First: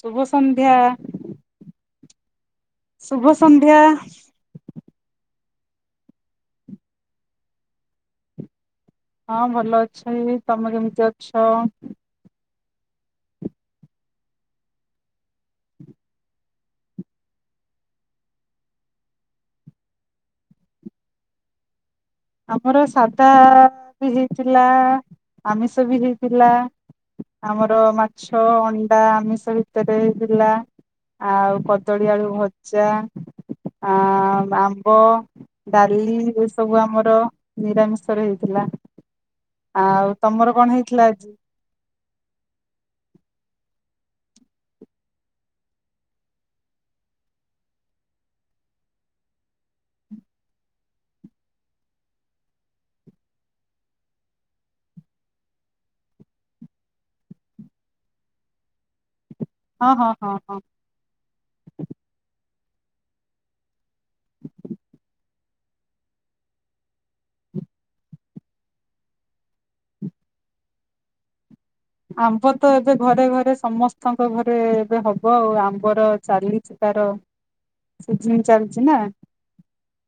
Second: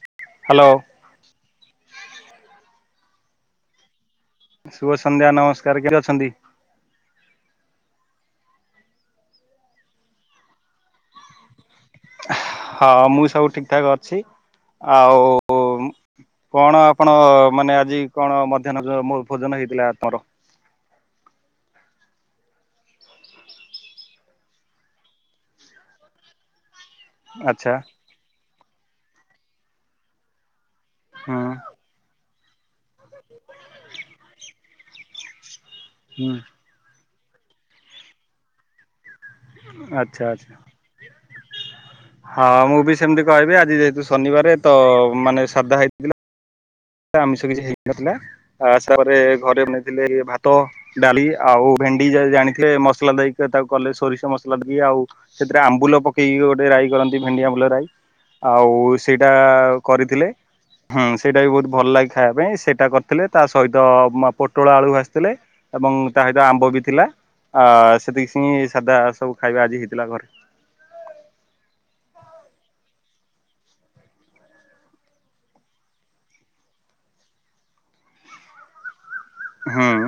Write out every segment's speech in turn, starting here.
ଶୁଭ ହ୍ୟାଲୋ ସନ୍ଧ୍ୟା। ଶୁଭ ସନ୍ଧ୍ୟା। ଶୁଭ ସନ୍ଧ୍ୟା ନମସ୍କାର କେମତି ଅଛନ୍ତି? ହଁ ଭଲ ଅଛି, ତମେ କେମିତି ଅଛ? ହଁ ମୁଁ ସବୁ ଠିକ ଠାକ୍ ଅଛି, ଆଉ କଣ ଆପଣ ମାନେ ଆଜି କଣ ମଧ୍ୟାହ୍ନ ମୋ ଭୋଜନ ହେଇଥିଲା ତମର? ଆମର ସାଧା ବି ହେଇଥିଲା, ଆମିଷ ବି ହେଇଥିଲା। ଆଚ୍ଛା ଆମର ମାଛ, ଅଣ୍ଡା ଆମିଷ ଭିତରେ ଥିଲା। ଆଉ ହୁଁ କଦଳୀ ଆଳୁ ଭଜା ଆ-ଆମ୍ବ। ଡାଲି ଏ ସବୁ ଆମର ନିରାମିଷରେ ହେଇଥିଲା। ଆଉ ଆଛା ଆଛା, ତମର କଣ ହେଇଥିଲା ଆଜି? ହଁ ମୁଁ ବି ସେମତି କହିବେ ଆଜି ଯେହେତୁ ଶନିବାର ତ ମାନେ ସାଧା ହେଇଥିଲା। ଆମିଷ କିଛି ହେଇକ ନଥିଲା ଆ ସେପରେ ଘରେ ବ ନେଇେଇଥିଲେ ଭାତ ଡାଲି ଆଉ ଭେଣ୍ଡି, ଜାଣିଥିଲେ ମସଲା ଦେଇକି ତାକୁ କଲେ ସୋରିଷ ମସଲା ଦେଇ, ଆଉ ସେଥିରେ ଆମ୍ବୁଲ ପକେଇକି ଗୋଟେ କରନ୍ତି, ଭେଣ୍ଡି ଆମ୍ବୁଲ ରାଇ, ଆଉ ସେଇଟା ହଁ ହଁ କରିଥିଲେ ହଁ ହଁ ସେଇଟା ବି ବହୁତ ଭଲ ଲାଗେ ଖାଇବା ପାଇଁ, ସେଇଟା କରିଥିଲେ ତା ସହିତ ପୋଟଳ ଆଳୁ ଭାଜିଥିଲେ ଏବଂ ତା ସହିତ ଆମ୍ବ ବି ଥିଲା ଆ ସେତିକି ସି ସାଧା ସବୁ ଖାଇବା ଆଜି ହେଇଥିଲା ଘରେ [inaudible] ଆମ୍ବ ତ ଏବେ ଘରେ ଘରେ, ସମସ୍ତଙ୍କ ଘରେ, ଏବେ ହବ ଆଉ ଆମ୍ବର ଚାଲିଛି ତାର ସିଜିନି ଚାଲିଛି ନା, ହଁ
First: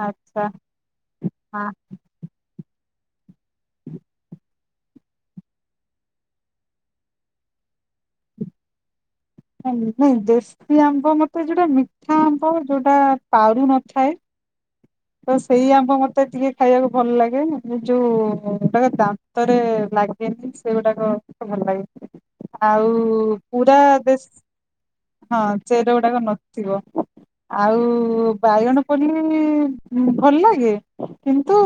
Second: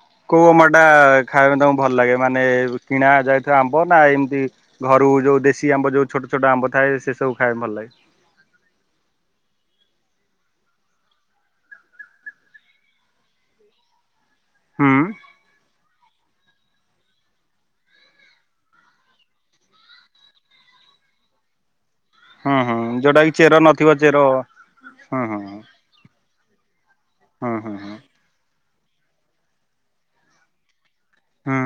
ଆଚ୍ଛା କୋଉ ଅମା ଟା ଖାଇବା ପାଇଁ ହଁ ତମକୁ ଭଲ ଲାଗେ, ମାନେ କିଣା ଯାଇଥିବା ଆମ୍ବ ନା ଏମିତି ଘରୁ ଯୋଉ ଦେଶୀ ଆମ୍ବ ଯୋଉ ଛୋଟ ଛୋଟ ଆମ୍ବ ଥାଏ, ସେ ସବୁ ଖାଇବା ଭଲ ଲାଗେ। ନାଇଁ ଦେଶୀ ଆମ୍ବ ମତେ ଯୋଉଟା ମିଠା ଆମ୍ବ ଯୋଉଟା ପାରୁ ନଥାଏ ହୁଁ ତ ସେଇ ଆମ୍ବ ମତେ ମୋତେ ଟିକେ ଖାଇବାକୁ ଭଲ ଲାଗେ ମ ଯେଉଁ ଗୁଡ଼ାକ ଦାନ୍ତରେ ଲାଗେନି, ସେଗୁଡ଼ାକ [unintelligible] ଭଲ ଲାଗେ ହୁଁ ହୁଁ ଯୋଉଟା କି ଆଉ ଚେର ପୁରା ନଥିବ ଚେର ଦେଶ ହୁଁ ହଁ, ହୁଁ ଚେର ଗୁଡାକ ନଥିବ, ହୁଁ ହୁଁ ଆଉ ହୁଁ ବାଇଗଣ ପଲି ଭଲ ଲାଗେ କିନ୍ତୁ ହୁଁ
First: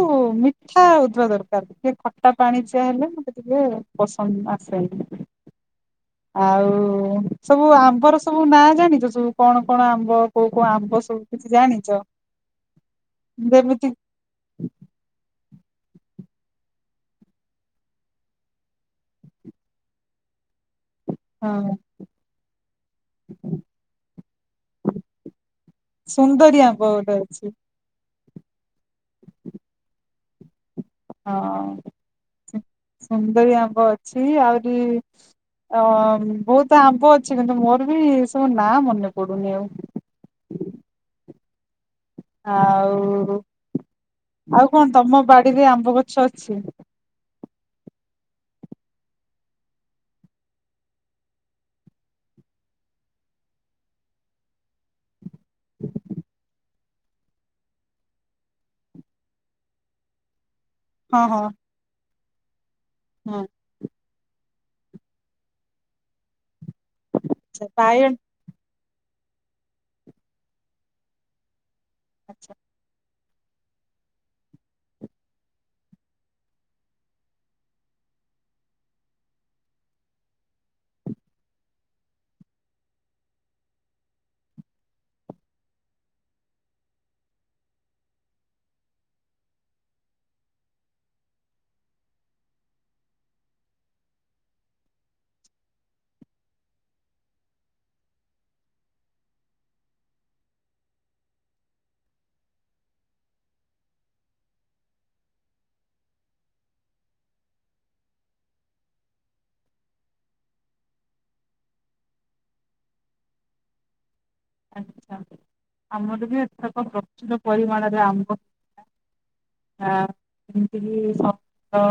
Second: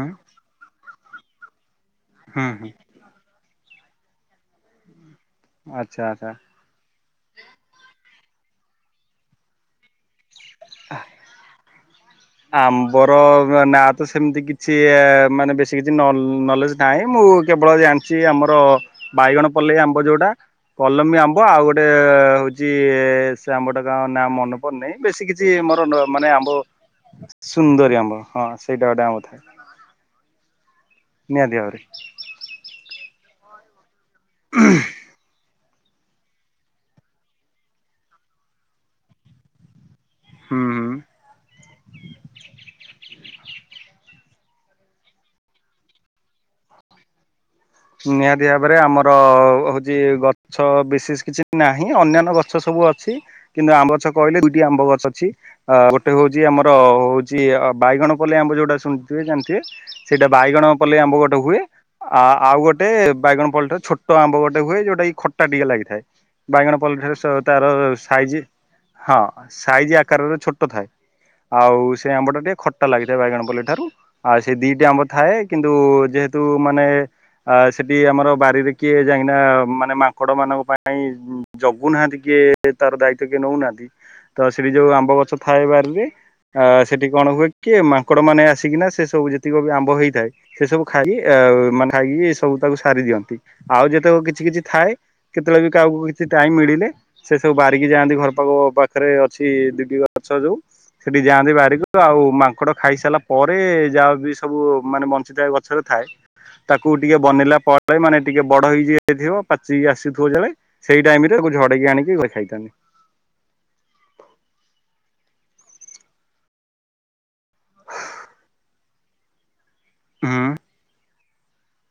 ମିଠା ହଉଥିବା ଦରକାର। ଟିକେ ଖଟା ହୁଁ ହୁଁ ପାଣିଚିଆ ହେଲେ ମତେ ଟିକେ ପସନ୍ଦ ଆସେନି। ଆଚ୍ଛା ଆଚ୍ଛା। ଆଉ ସବୁ ଆମ୍ବର ସବୁ ନାଁ ଜାଣିଛ ସବୁ, କଣ କଣ ଆମ୍ବ? କୋଉ କୋଉ ଆମ୍ବ ସବୁ କିଛି ଜାଣିଛ? ଆମ୍ବର ନା ଯେମିତି ତ ସେମିତି କିଛି ମାନେ ବ ସେ କିଛି ନଲେଜ ନାହିଁ, ମୁଁ କେବଳ ଜାଣିଛି ଆମର ବାଇଗଣ ପଲ୍ଲେଇ ଆମ୍ବ ଯୋଉଟା କଲମୀ ଆମ୍ବ ଆଉ ହଁ ଗୋଟେ ହଉଛି ସେ ଆମ୍ବ ଟା କା ନା ମନେ ପଡନାହିଁ, ବେଶୀ କିଛି ମାନେ ଆମ୍ବ ସୁନ୍ଦରୀ ଗୋଟେ ଅଛି ସୁନ୍ଦରୀ ଆମ୍ବ ହଁ ସେଇଟା ଗୋଟେ ଆମ୍ବ ଥାଏ। ନିହାତି ଭାବରେ ହଁ ସୁନ୍ଦରୀ ଆମ୍ବ ଅଛି ଆହୁରି ଅ ବହୁତ ଆମ୍ବ ଅଛି କିନ୍ତୁ ମୋର ବି ଏ ସବୁ ନାଁ ମନେ ପଡୁନି ଆଉ ହୁଁ ହୁଁ ଆଉ ଆଉ କଣ ତମ ବାଡିରେ ଆମ୍ବ ଗଛ ଅଛି? ନିହାତି ଭାବରେ, ଆମର ହଉଛି ଗଛ ବିଶେଷ କିଛି ନାହିଁ ଅନ୍ୟାନ୍ୟ ଗଛ ସବୁ ଅଛି କିନ୍ତୁ ଆମ୍ବ ଗଛ କହିଲେ ଦୁଇଟି ଆମ୍ବ ଗଛ ଅଛି, ଗୋଟେ ହଉଛି ଆମର ହଉଛି ବାଇଗଣ ପଳେଇ ଆମ୍ବ ଯୋଉଟା ଶୁଣିଥିବେ, ଜାଣିଥିବେ, ସେଇଟା ବାଇଗଣ ପଲେଇ ଆମ୍ବ ହଁ ଗୋଟେ ହଁ ହୁଏ ଆ ଆଉ ଗୋଟେ ହଁ ବାଇଗଣ ପଲଟା ଛୋଟ ଛୋଟ ଆମ୍ବ ଗୋଟେ ହୁଏ, ଯୋଉଟା କିି ଖଟା ଟିକେ ଲାଗିଥାଏ, ବାଇଗଣ ପଲେଇ ଠାରୁ ତାର ଆଚ୍ଛା ବାଇଗଣ ସାଇଜ ହଁ ସାଇଜ ଆକାରରେ ଛୋଟ ଥାଏ ଆଉ ସେ ଆମ୍ବ ଟା ଟିକେ ଖଟା ଲାଗିଥାଏ। ବାଇଗଣପଲ୍ଲୀ ଠାରୁ ଆ ସେଇ ଦିଟି ଆମ୍ବ ଥାଏ କିନ୍ତୁ ଯେହେତୁ ମାନେ ଆ ସେଠି ଆମର ବାରିରେ କିଏ ଯାଇକିନା ମାନେ ମାଙ୍କଡ ମାନଙ୍କ ପାଇଁ ଜଗୁନାହାନ୍ତି କିଏ? ତାର ଦାୟିତ୍ଵ କିଏ ନେଉନାହାନ୍ତି ତ ସେଠି ଯୋଉ ଆମ୍ବ ଗଛ ଥାଏ ବାରିରେ ଅ ସେଠି କଣ ହୁଏ କି -ମାଙ୍କଡ ମାନେ ଆସିକିନା ସେ ସବୁ ଯେତିକି ବି ଆମ୍ବ ହେଇଥାଏ ସେ ସବୁ ଖାଇକ ମାନି [unintelligible] ସବୁ ତାକୁ ସାରି ଦିଅନ୍ତି ଆଉ ଯେତେବେଳେ କିଛି କିଛି ଥାଏ କେତେବେଳେ ବି କାହାକୁ କିଛି ଟାଇମ ମିଳିଲେ ସବୁ ବାରିକି ଯାଆନ୍ତି, ଘର ପାଖ ପାଖରେ ଅଛି ଦିଟି ଗଛ ଯୋଉ ସେଠି ଯାଆନ୍ତି ବାରିକୁ ଆଉ ମାଙ୍କଡ ଖାଇସାରିଲା ପରେ ଯାହା ବି ସବୁ ମାନେ ବଞ୍ଚିଥାଏ ଗଛରେ ଥାଏ ତାକୁ ଟିକେ ବନିଲା ପରେ, ମାନେ ଟିକେ ବଡ ହେଇଯାଇଥିବ, ପାଚି ଆସୁଥିବ ଜାଳେ, ସେଇ ଟାଇମ ରେ ତାକୁ ଝଡେଇକି ଆଣିକି ଖାଇତାି [unintelligible] [inaudible] ଆଛା ଆମର ବି ଏଥରକ ପ୍ରଚୁର ପରିମାଣରେ ଆମ୍ବ ହଁ ହୁଁ ଏମିତି ବି ସ ଅ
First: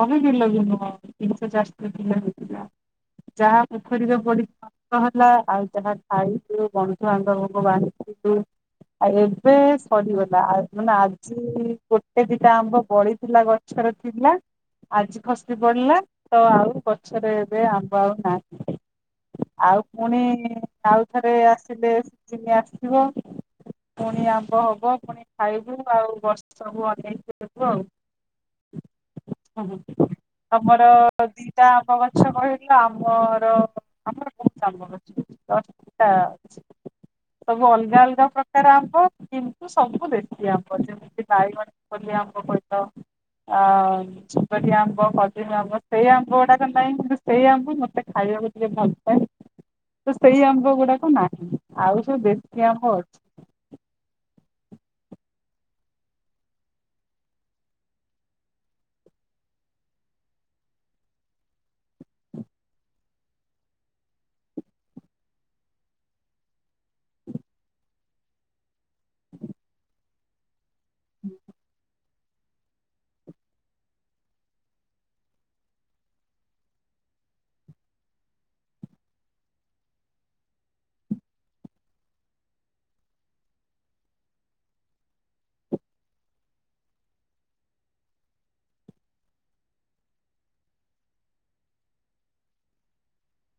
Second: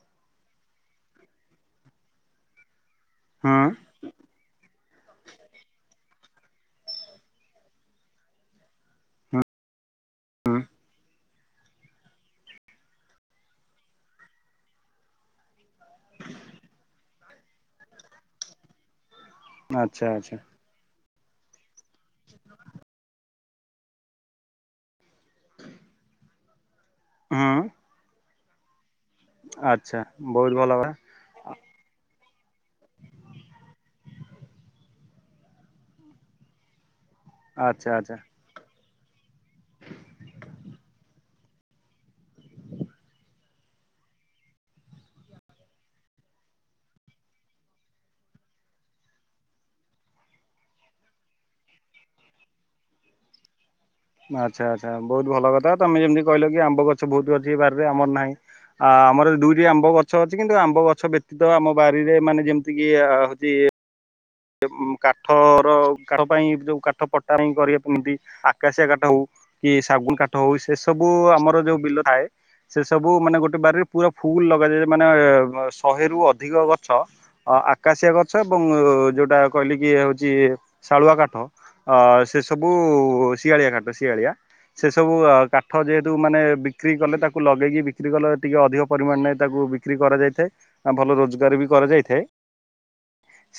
କମି ବିିଲ ବିି ନୁହଁ ତିନଶ ଚାରଶ ବିଲ ହେଇଥିଲା। ହୁଁ ଯାହା ପୋଖରୀରେ [unintelligible] ହେଲା ଆଉ ଯାହା ଖାଇଚୁ ବନ୍ଧୁ ବାନ୍ଧବଙ୍କୁ ବାଣ୍ଟି ଆଉ ଏବେ ପଡିଗଲା ହୁଁ ଆ ମାନେ ଆଜି ଗୋଟେ ଦିଟା ଆମ୍ବ ବଳିଥିଲା ଗଛର ଥିଲା। ଆଜି ଖସି ପଡିଲା ତ ଆଉ ଗଛରେ ଏବେ ଆମ୍ବ ଆଉ ନାହିଁ। ଆଉ ଆଚ୍ଛା ପୁଣି ଆଚ୍ଛା ଆଉଥରେ ଆସିଲେ ସିଜିନି ଆସିବ। ପୁଣି ଆମ୍ବ ହବ ପୁଣି ଖାଇବୁ ଆଉ ବର୍ଷକୁ ଅ ହଁ। ହଁ ହଁ ବହୁତ ଭଲ ତମର କଥା ଦି ଟା ଆମ୍ବ ଗଛ କହିଲ ଆମର ଆମର ବହୁତ ଆମ୍ବ ଗଛ ତ ଟା ସବୁ ଆଚ୍ଛା ଅଲଗା ଆଚ୍ଛା। ଅଲଗା ପ୍ରକାର ଆମ୍ବ କିନ୍ତୁ ସବୁ ଦେଶି ଆମ୍ବ ଯେମିତି ବାଇଗଣ ପଲି ଆମ୍ବ କହିଲ। ଆଉ ସୁନ୍ଦରୀ ଆମ୍ବ ଖଜୁରୀ ଆମ୍ବ ସେଇ ଆମ୍ବ ଗୁଡାକ ନାହିଁ କିନ୍ତୁ ସେଇ ଆମ୍ବ ମତେ ଖାଇ ଖାଇବାକୁ ଟିକେ ଭଲପାଏ ତ ସେଇ ଆମ ଆମ୍ବ ଗୁଡାକ ନାହିଁ, ଆଉ ସବୁ ଦେଶୀ ଆମ୍ବ ଅଛି। ଆଚ୍ଛା ଆଚ୍ଛା ବହୁତ ଭଲ କଥା, ତମେ ଯେମତି କହିଲ କି ଆମ୍ବ ଗଛ ବହୁତ ଅଛି ବାରିରେ, ଆମର ନାହିଁ। ଆ ଆମର ଦୁଇଟି ଆମ୍ବ ଗଛ ଅଛି, କିନ୍ତୁ ଆମ୍ବ ଗଛ ବ୍ୟତୀତ ଆମ ବାରିରେ ମାନେ ଯେମତି କିି ହଉଚି ଇଏ ଉଁମ କାଠର କାଠ ପାଇଁ ଯୋଉ କାଠ ପଟା ପାଇଁ କରିବା କେମିତି ଆ ଆକାଶିଆ କାଠ ହଉ କି ସାଗୁନ କାଠ ହଉ, ସେ ସବୁ ଆମର ଯୋଉ ବିଲ ଥାଏ ସେ ସବୁ ମାନେ ଗୋଟେ ବାରିରେ ପୁରା ଫୁଲ ଲଗାଯାଏ ମାନେ ଶହେରୁୁ ଅଧିକ ଗଛ ଅ ଆକାଶିଆ ଗଛ ଏବଂ ଯୋଉଟ ଟା କହିଲି କି ହଉଚି ଶାଳୁଆ କାଠ ଅ ସେ ସବୁ ଶିଆଳିଆ କାଠ, ଶିଆଳିଆ। ସେ ସବୁ କାଠ ଯେହେତୁ ମାନେ ବିକ୍ରି କଲେ ତାକୁ ଲଗେଇକି ବିକ୍ରି କଲେ, ଟିକେ ଅଧିକ ପରିମାଣ ନେଇ ତାକୁ କୁ ବିକ୍ରି କରା ଯାଇଥାଏ ଆ ଭଲ ରୋଜଗାର ବି କରା ଯାଇଥାଏ। ହୁଁ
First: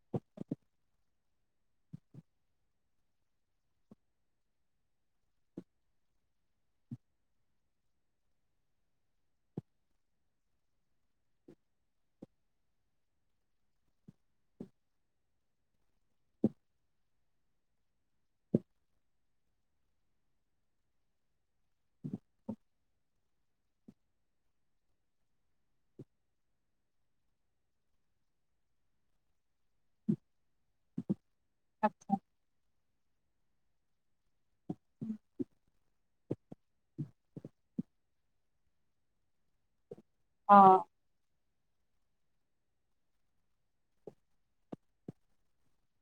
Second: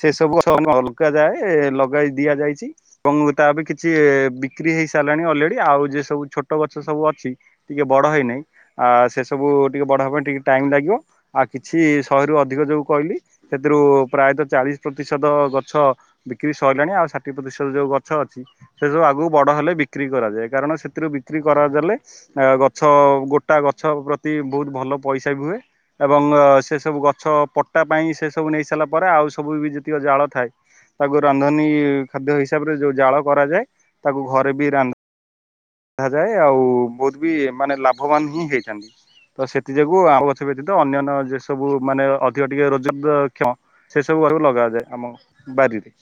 ସେ ସବୁ ଅଲଗା ଯାଏ ଲଗାଇ ଦିଆ ଯାଇଛି ଏବଂ ତା ବି କିଛି ବିକ୍ରି ହେଇ ସାରିଲାଣି ଅଲେ ରେଡି ଆଉ ଯିଏ ସବୁ ଛୋଟ ଗଛ ସବୁ ଅଛି, ଟିକେ ବଡ ହେଇନାହିଁ ଆ ସେ ସବୁ ଟିକେ ବଡ ହେବା ପାଇଁ ଟିକେ ଟାଇମ୍ ଲାଗିବ ଆଉ କିଛି ଶହେରୁ ଅଧିକ ଯଉ କହିଲି ସେଥିରୁ ପ୍ରାୟତଃ ଚାଳିଶ ପ୍ରତିଶ ଶତ ଗଛ ବିକ୍ରି ସରିଲାଣି ଆଉ ଷାଠି ପ୍ରତିଶତ ଯୋଉ ଗଛ ଅଛି ସେ ସବୁ ଆଗକୁ ବଡ ହେଲେ ବିକ୍ରି କରାଯାଏ କାରଣ ସେଥିରୁ ବିକ୍ରି କରାଯାଲେ ଆ ଗଛ ଗୋଟା ଗଛ ପ୍ରତି ବହୁତ ଭଲ ପ ପଇସା ବି ହୁଏ ଏବଂ ସେ ସବୁ ଗଛ ପଟା ପାଇଁ ସେ ସବୁ ନେଇ ସାରିଲା ପରେ ଆଉ ସବୁ ବି ଯେ ଯେତିକ ଜାଳ ଥାଏ ତାକୁ ରନ୍ଧନୀ ଅଛି ଖାଦ୍ୟ ହିସାବରେ ଯୋଉ ଜାଳ କରାଯାଏ, ତାକୁ ଘରେ ବି ରାନ୍ଧ ଯାଏ ଆଉ ବହୁତ ବି ମାନେ ଲାଭବାନ ହିଁ ହେଇଥାନ୍ତି, ତ ସେଥି ଯୋଗୁଁ କୁ ଆଉ ଗଛ ହଁ ବ୍ୟତୀତ ଅନ୍ୟାନ୍ୟ ଯେ ସବୁ ମାନେ ଅଧିକ ଟିକେ ରୋଜଗାର କ୍ଷମ ସେ ସବୁ [unintelligible] ବି ଲଗା ଯାଏ ଆମ ବାରିରେ।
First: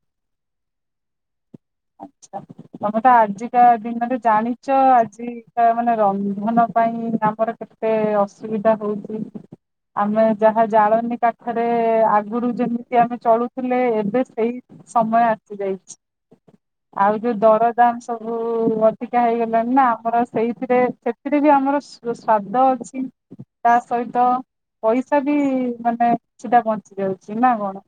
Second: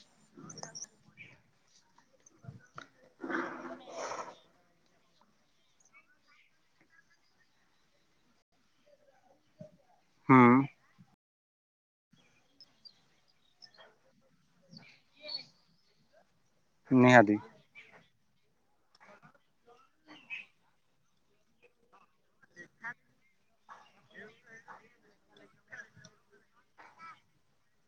ଆଚ୍ଛା। ତମେ ତ ଆଜିକା ଦିନରେ ଜାଣିଚ ଆଜିକା ମାନେ ରନ୍ଧନ ପାଇଁ ଆମର କେ କେତେ ଅସୁବିଧା ହଉଚି, ଆମେ ହୁଁ ଯାହା ଜାଳନୀ କା ଥରେ ଆଗୁରୁ ଯେମିତି ଆମେ ଚଳୁଥିଲେ ଏବେ ସେଇ ସମୟ ଆସି ଯାଇଚି। ଆଉ ଯୋଉ ନିହାତି ଦରଦାମ ସବୁ ଅଧିକା ହେଇଗଲାଣି ନା ଆମର ସେଇଥିରେ ସେଥିରେ ବି ଆମର ସ ରୋଷ ସ୍ୱାଦ ଅଛି। ତା ସହିତ ପଇସା ବି ମାନେ କିଛିଟା ବଞ୍ଚି ଯାଉଚି ନା କଣ?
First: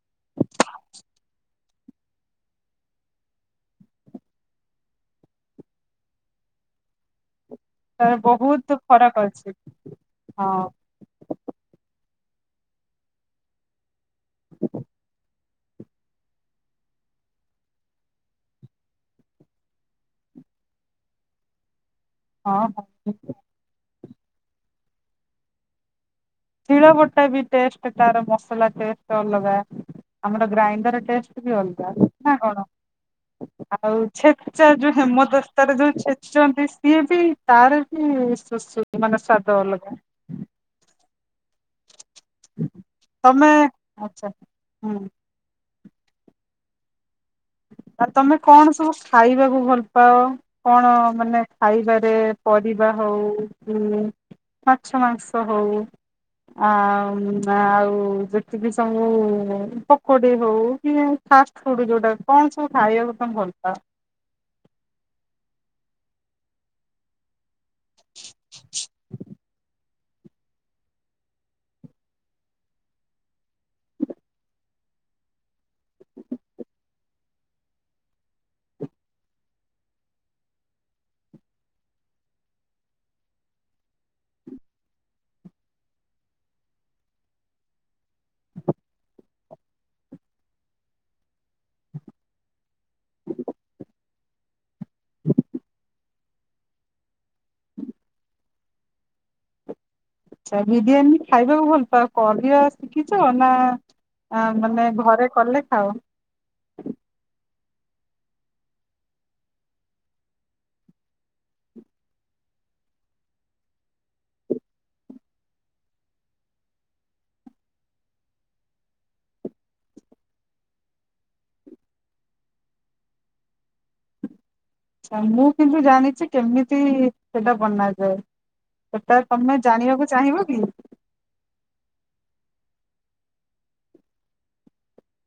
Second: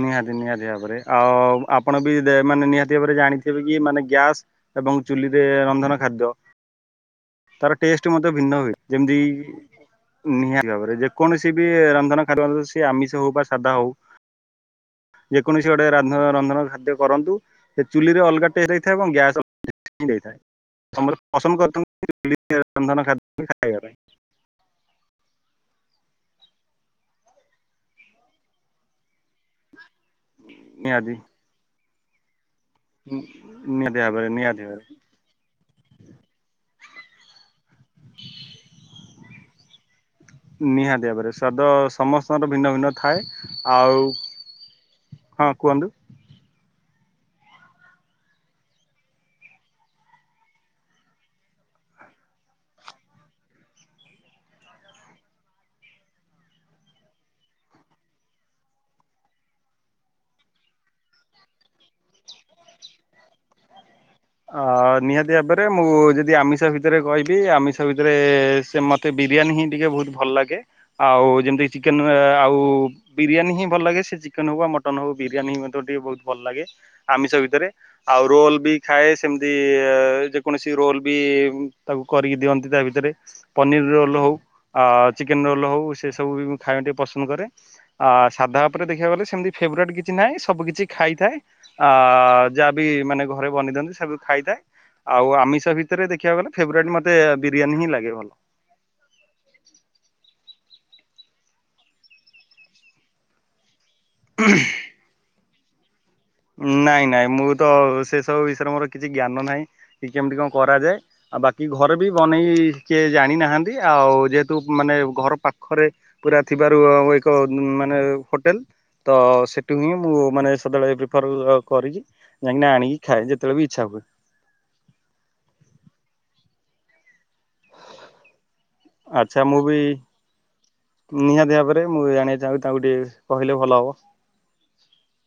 ନିହାତି ନିହାତି ଭାବରେ ଆଉ ଆପଣ ବି ମାନେ ନିହାତି ଭାବରେ ଜାଣିଥିବେ କି ମାନେ ଗ୍ୟାସ୍ ଏବଂ ଚୁଲିରେ ରନ୍ଧନ ଖାଦ୍ୟ। [inaudible] ତାର ଟେଷ୍ଟ ମଧ୍ୟ ଭିନ୍ନ ହୁଏ ବହୁତ ଯେମିତି ଫରକ ଅଛି ହଁ ନିହାତି ଭାବରେ ଯେକୌଣସି ବି ରମଧାନ- ସେ ଆମିଷ ହଉ ବା ସାଧା ହଉ। କୌଣସି ଗୋଟେ ରାଧା ରନ୍ଧନ ଖାଦ୍ୟ କରନ୍ତୁ। ସେ ଚୁଲି ରେ ଅଲଗା ଟେଷ୍ଟ ହେଇଥାଏ ଏବଂ ଗ୍ୟାସ୍- ଦେଇଥାଏ ସମସ୍ତେ ପସନ୍ଦ କରଛନ୍ତି। ହଁ [unintelligible] ରନ୍ଧନ ହଁ ଖାଦ୍ୟ [unintelligible] ଶିଳ ବଟା ବି ଟେଷ୍ଟ ତାର ମସଲା ଟେଷ୍ଟ ଅଲଗା। ଆମର ଗ୍ରାଇଣ୍ଡର ଟେଷ୍ଟ ବି ଅଲଗା ନା କଣ? ହୁଁ। ଆଉ ଛେଚା ଯୋଉ ହେମଦସ୍ତାରେ ଯୋଉ ଛେଚୁଛନ୍ତି ସିଏ ବି ତାର ବି- [unintelligible] ମାନେ ସାଦ ଅଲଗା। ନିହା- ସ୍ୱାଦ ସମସ୍ତଙ୍କର ଭିନ୍ନ ଭିନ୍ନ ଥାଏ ତମେ ଆଉ ଆଚ୍ଛା ହୁଁ ହଁ କୁହନ୍ତୁ। [inaudible] ଆ ତମେ କଣ ସବୁ ଖାଇବାକୁ ଭଲ ପାଅ? କଣ ମାନେ ଖାଇବାରେ ପରିବା। ହଉ ହ ମାଛ ମାଂସ ହଉ। ଆ ଆଉ ଯେତିକି ସବୁ ପକୋଡି ହଉ ପି- ଫାଷ୍ଟ ଫୁଡ ଯୋଉଟା କଣ ସବୁ ଖାଇବାକୁ ତମେ ଭଲ ପାଅ? ଅ ନିହାତି ଭାବରେ ମୁଁ ଯଦି ଆମିଷ ଭିତରେ କହିବି ଆମିଷ ଭିତରେ ସେ ମତେ। ବିରିୟାନୀ ହିଁ ଟିକେ ବହୁତ ଭଲ ଲାଗେ ଆଉ ଯେମିତି ଚିକେନ ଆଉ ବିରିୟାନୀ ହିଁ ଭଲ ଲାଗେ ସେ ଚିକେନ ହଉ ମଟନ ହଉ ବିରିୟାନୀ ହିଁ ମତେ ଟିକେ ବହୁତ ଭଲ ଲାଗେ ଆମିଷ ଭିତରେ ଆଉ ରୋଲ ବି ଖାଏ ସେମିତି ଯେକୌଣସି ରୋଲ ବି ତାକୁ କରିକି ଦିଅନ୍ତି ତା ଭିତରେ ପନିର ରୋଲ ହଉ ଆ ଚିକେନ ରୋଲ ହଉ ସେ ସବୁ ବି ମୁଁ ଖାଇବା ଟିକେ ପସନ୍ଦ କରେ ସାଧା ଅପରେ ଦେଖିବାକୁ ଗଲେ ସେମିତି ଫେବେରେଟ କିଛି ନାହିଁ ସବୁ କିଛି ଖାଇଥାଏ ଆ ଯାହାବି ମାନେ ଘରେ ବନି ଦିଅନ୍ତି ସବୁ ଖାଇଥାଏ ଆଉ ଆମିଷ ଭିତରେ ଦେଖିବାକୁ ଗଲେ ଫେବରେଟ ମତେ ବିରିୟାନୀ ହିଁ ଲାଗେ ଭଲ। ଆଛା ବିରିୟାନୀ ଖାଇବାକୁ ଭଲ ପା କରିଆ ଶିଖିଚ ନା ଆ ମାନେ ଘରେ କଲେ ଖାଉ। ନାଇଁ ନାଇଁ ମୁଁ ତ ସେସବୁ ବିଷୟରେ ମୋର କିଛି ଜ୍ଞାନ ନାହିଁ କି କେମିତି କଣ କରାଯାଏ। ଆଉ ବାକି ଘରେ ବି ବନେଇ କିଏ ଜାଣି ନାହାନ୍ତି ଆଉ ଯେହେତୁ ମାନେ ଘର ପାଖରେ ପୁରା ଥିବାରୁ ଏକ ମାନେ ହୋଟେଲ ତ ସେଠୁ ହିଁ ମୁଁ ମାନେ ସଦାଳେ [unintelligible] କରିକି ଯାଇଁକି ଆଣିକି ଖାଏ ଯେତେବେଳେ ବି ଇଛା ହୁଏ। ଆଛା ମୁଁ କିନ୍ତୁ ଜାଣିଚି କେମିତି ସେଟା ବନାଯାଏ। ସେଟା ଆଛା ତମେ ମୁଁ ବି ଜାଣିବାକୁ ଚାହିଁବ କି? ନିହାତି ଭାବରେ ମୁଁ ଆଣି ଯାହା ହଉ ତାକୁ ଟିକେ କହିଲେ ଭଲ ହେବ।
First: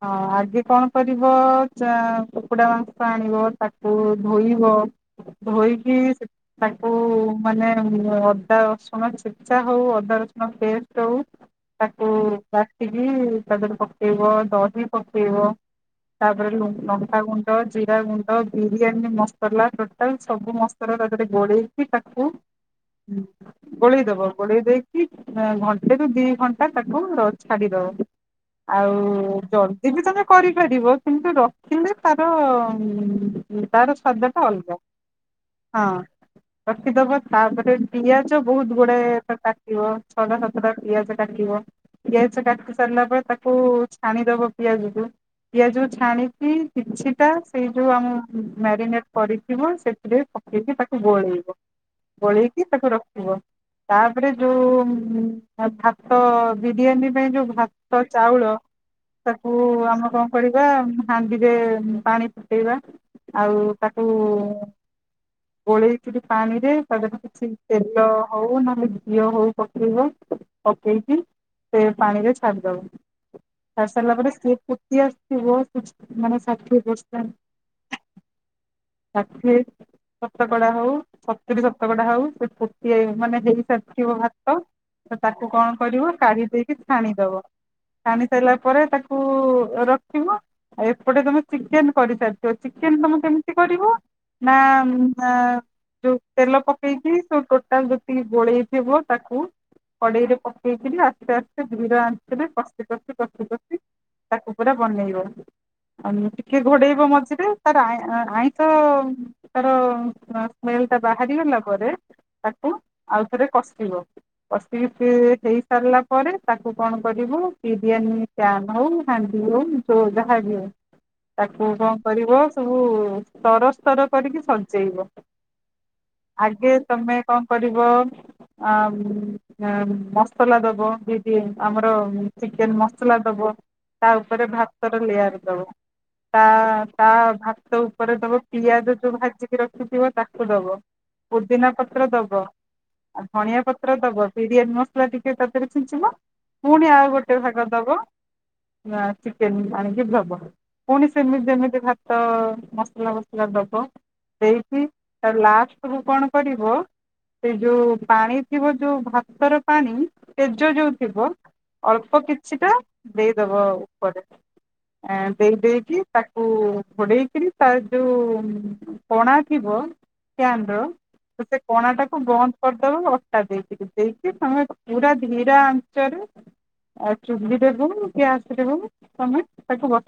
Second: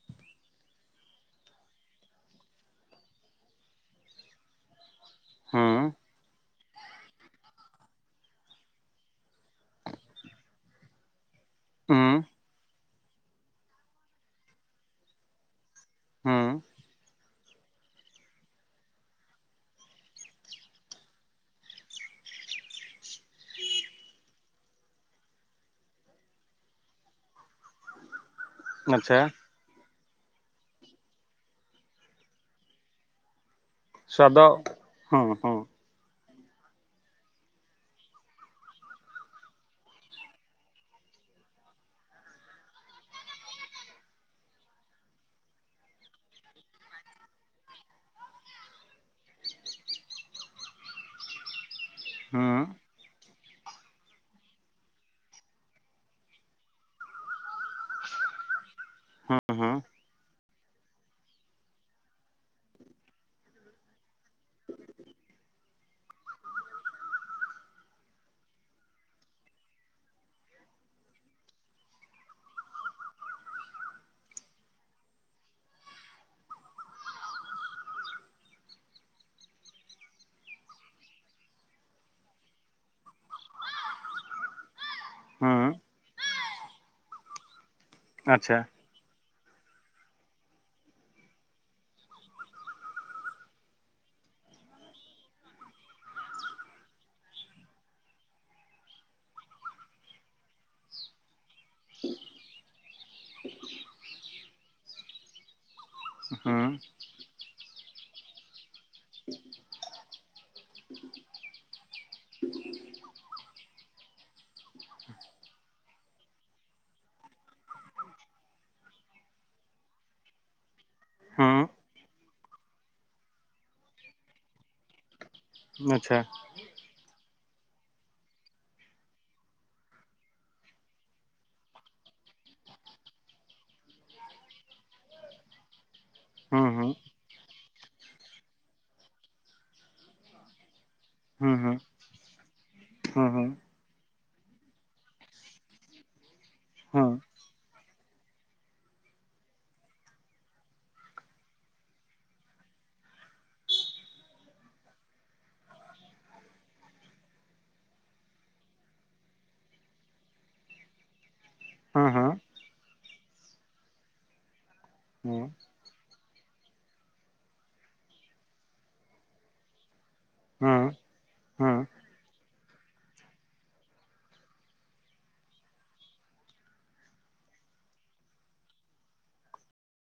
ହଁ ଆଗେ କଣ କରିବ ଯା କୁକୁଡ଼ା ମାଂସ ଆଣିବ ତାକୁ ଧୋଇବ ହୁଁ ଧୋଇକି ସେ ତାକୁ ମାନେ ଅଦା ରସୁଣ ଛେଚା ହଉ ଅଦା ରସୁଣ ପେଷ୍ଟ ହଉ। ହୁଁ। ତାକୁ କାଟିକି ତାଦେରେ ପକେଇବ ଦହି ପକେଇବ। ତା ଉପରେ ଲୁ ହୁଁ ଲଙ୍କା ଗୁଣ୍ଡ ର ଜିରା ଗୁଣ୍ଡ ବିରିୟାନୀ ମସଲା ଟୋଟାଲ ସବୁ ମସଲା ତା ଦେହରେ ଗୋଳେଇକି ତାକୁ ହଁ ଗୋଳେଇଦବ ଗୋଳେଇ ଦେଇକି ଘଣ୍ଟେରୁୁ ଦି ଘଣ୍ଟା ତାକୁ ର ଛାଡିଦେବ। ହଁ। ଆଉ ଆଚ୍ଛା ଜଲଦି ବି ତମେ କରିପାରିବ କିନ୍ତୁ ରଖିଲେ ତାର ଉଁ ତାର ସ୍ୱାଦଟା ସ୍ୱାଦ ଅଲଗା ହୁଁ ହୁଁ ହଁ। ରଖିଦବ ତାପରେ ପିଆଜ ବହୁତ ଗୁଡାଏ ତାକୁ କାଟିବ ଛଅଟା ସାତଟା ପିଆଜ କାଟିବ। ପିଆଜ କାଟି ସାରିଲା ପରେ ତାକୁ ଛାଣିଦବ ପିଆଜକୁୁ। ପିଆଜକୁ ଛାଣିକି କିଛିଟା ସେଇ ଯୋଉ ଆମ ମ୍ୟାରିନେଟ୍ କରିଥିବ ସେଥିରେ ପକ କରିକି ତାକୁ ଗୋଳେଇବ ହୁଁ ଗୋଳେଇକି ତାକୁ ରଖିବ। ତାପରେ ଯୋଉ ଉମ ଭାତ ବିରିୟାନୀ ପାଇଁ ଯୋଉ ଭାତ ଚାଉଳ ହୁଁ ତାକୁ ହୁଁ ଆମେ କଁ କରିବା ହାଣ୍ଡିରେ ପାଣି ଫୁଟେଇବା ଆଉ ତାକୁ ଗୋଳେଇକିରି ପାଣିରେ ତା ଦେହରେ କିଛି ତେଲ ହଉ ନହେଲେ ଘିଅ ହଉ ପକେଇବା। ପକେଇକି ସେ ପାଣିରେ ଛାଡିଦବା। ସାରିସାରିଲା ପରେ ସିଏ ଫୁଟି ଆସିଥିବ ମାନେ ଷାଠିଏ ପରସେଣ୍ଟ ଷାଠିଏ ଶତକଡା ହଉ ସତୁୁରୀ ଶତକଡା ହଉ ସେ ଫୁଟିଯାଇ ମାନେ ହେଇସାରିଥିବ ଭାତ ତ ତାକୁ ହୁଁ କଣ କରିବ କାଢି ଦେଇକି ଛାଣିଦବ ଛାଣି ସାରିଲା ଆଚ୍ଛା ପରେ ତାକୁ ତାକୁ ରଖିବ ଆଉ ଏପଟେ ତମେ ଚିକେନ କରିସାରିଥବ ଚିକେନ ତମେ କେମିତି କରିବ ‌? ନା ନା ଯୋଉ ତେଲ ପକେଇକି ଟୋଟାଲ ଯେତିିକି ଗୋଳେଇଥିବ ତାକୁ କଡେଇରେ ପକେଇକି ଆସ୍ତେ ଆସ୍ତେ ଧିର ଆଞ୍ଚରେ କସି କସି କସି କସି ତାକୁ ପୁରା ବନେଇବ। ଅମ୍ ହୁଁ ଟିକେ ଘୋଡେଇବ ମଝିରେ ତାର ଆଇଁ ଆଇଁଷ ତାର ସ୍ମେଲ ସ୍ମେଲଟା ବାହାରି ଗଲା ପରେ ତାକୁ ଆଉ ଥରେ କସିଵ। କସି କି ହେଇ ସାରିଲା ପରେ ତାକୁ କଣ କରିବୁ ବିରିୟାନୀ ଚାନ ହଉ ହାଣ୍ଡି ହଉ ଯୋ ଜାହା ବି ହଉ। ହୁଁ ତାକୁ କଣ କରିବ ସବୁ ସ୍ତରସ୍ତର କରିକି ସଜେଇବ। ଆଚ୍ଛା। ଆଗେ ତମେ କଣ କରିବ? ଆଁ ମ୍ ଆଁ ମସଲା ଦବ ବିରି ଆମର ଚିକେନ ମସଲା ଦବ ତା ଉପରେ ଭାତର ଲେୟାର ଦବ। ତା ହୁଁ ହୁଁ ତା ଭାତ ଉପରେ ଦବ ପିଆଜ ଯୋଉ ଭାଜିକି ରଖିଥିବ ତାକୁ ଦବ। ହୁଁ ପୁଦିନା ହୁଁ ପତ୍ର ଦବ। ଆଉ ହୁଁ ଧଣିଆ ପତ୍ର ଦବ ବିରିଆନି ମସଲା ଟିକେ ତା ଦେହରେ ଛିଞ୍ଚୁବ ପୁଣି ଆଉ ହୁଁ ଗୋଟେ କେତେ ଭାଗ ଦବ? ନା ଚିକେନ ଆଣିକି ଦବ ପୁଣି ସେମିତି ଯେମିତି ଭାତ ମସଲା ବସଲା ଦବ ଦେଇକି ତାପରେ ଲାଷ୍ଟ କୁ କଣ କରିବ ସେ ଯୋଉ ପାଣି ଥିବ ଯୋଉ ଭାତର ପାଣି ପେଜ ଯୋଉ ଥିବ ଅଳ୍ପ ହୁଁ ଅଳ୍ପ କିଛିଟା ଦେଇଦବ ଉପରେ। ହୁଁ ଦେଇ ଦେଇେଇକି ତାକୁ ଘୋଡେଇକିରି ତା ଯୋଉ କଣା ଥିବ। ହୁଁ କ୍ୟାନ ହୁଁ ର ସେ ହୁଁ କଣା ଟାକୁ ବନ୍ଦ କରିଦବ ଅଟା ଦେଇକିରି ଦେଇକି ତମେ ପୁରା ଧୀରା ଆଞ୍ଚରେ ଆ ଚୁଲି ହୋଉ ଗ୍ୟାସ ରେ ହୋଉ ତମେ ତାକୁ ବ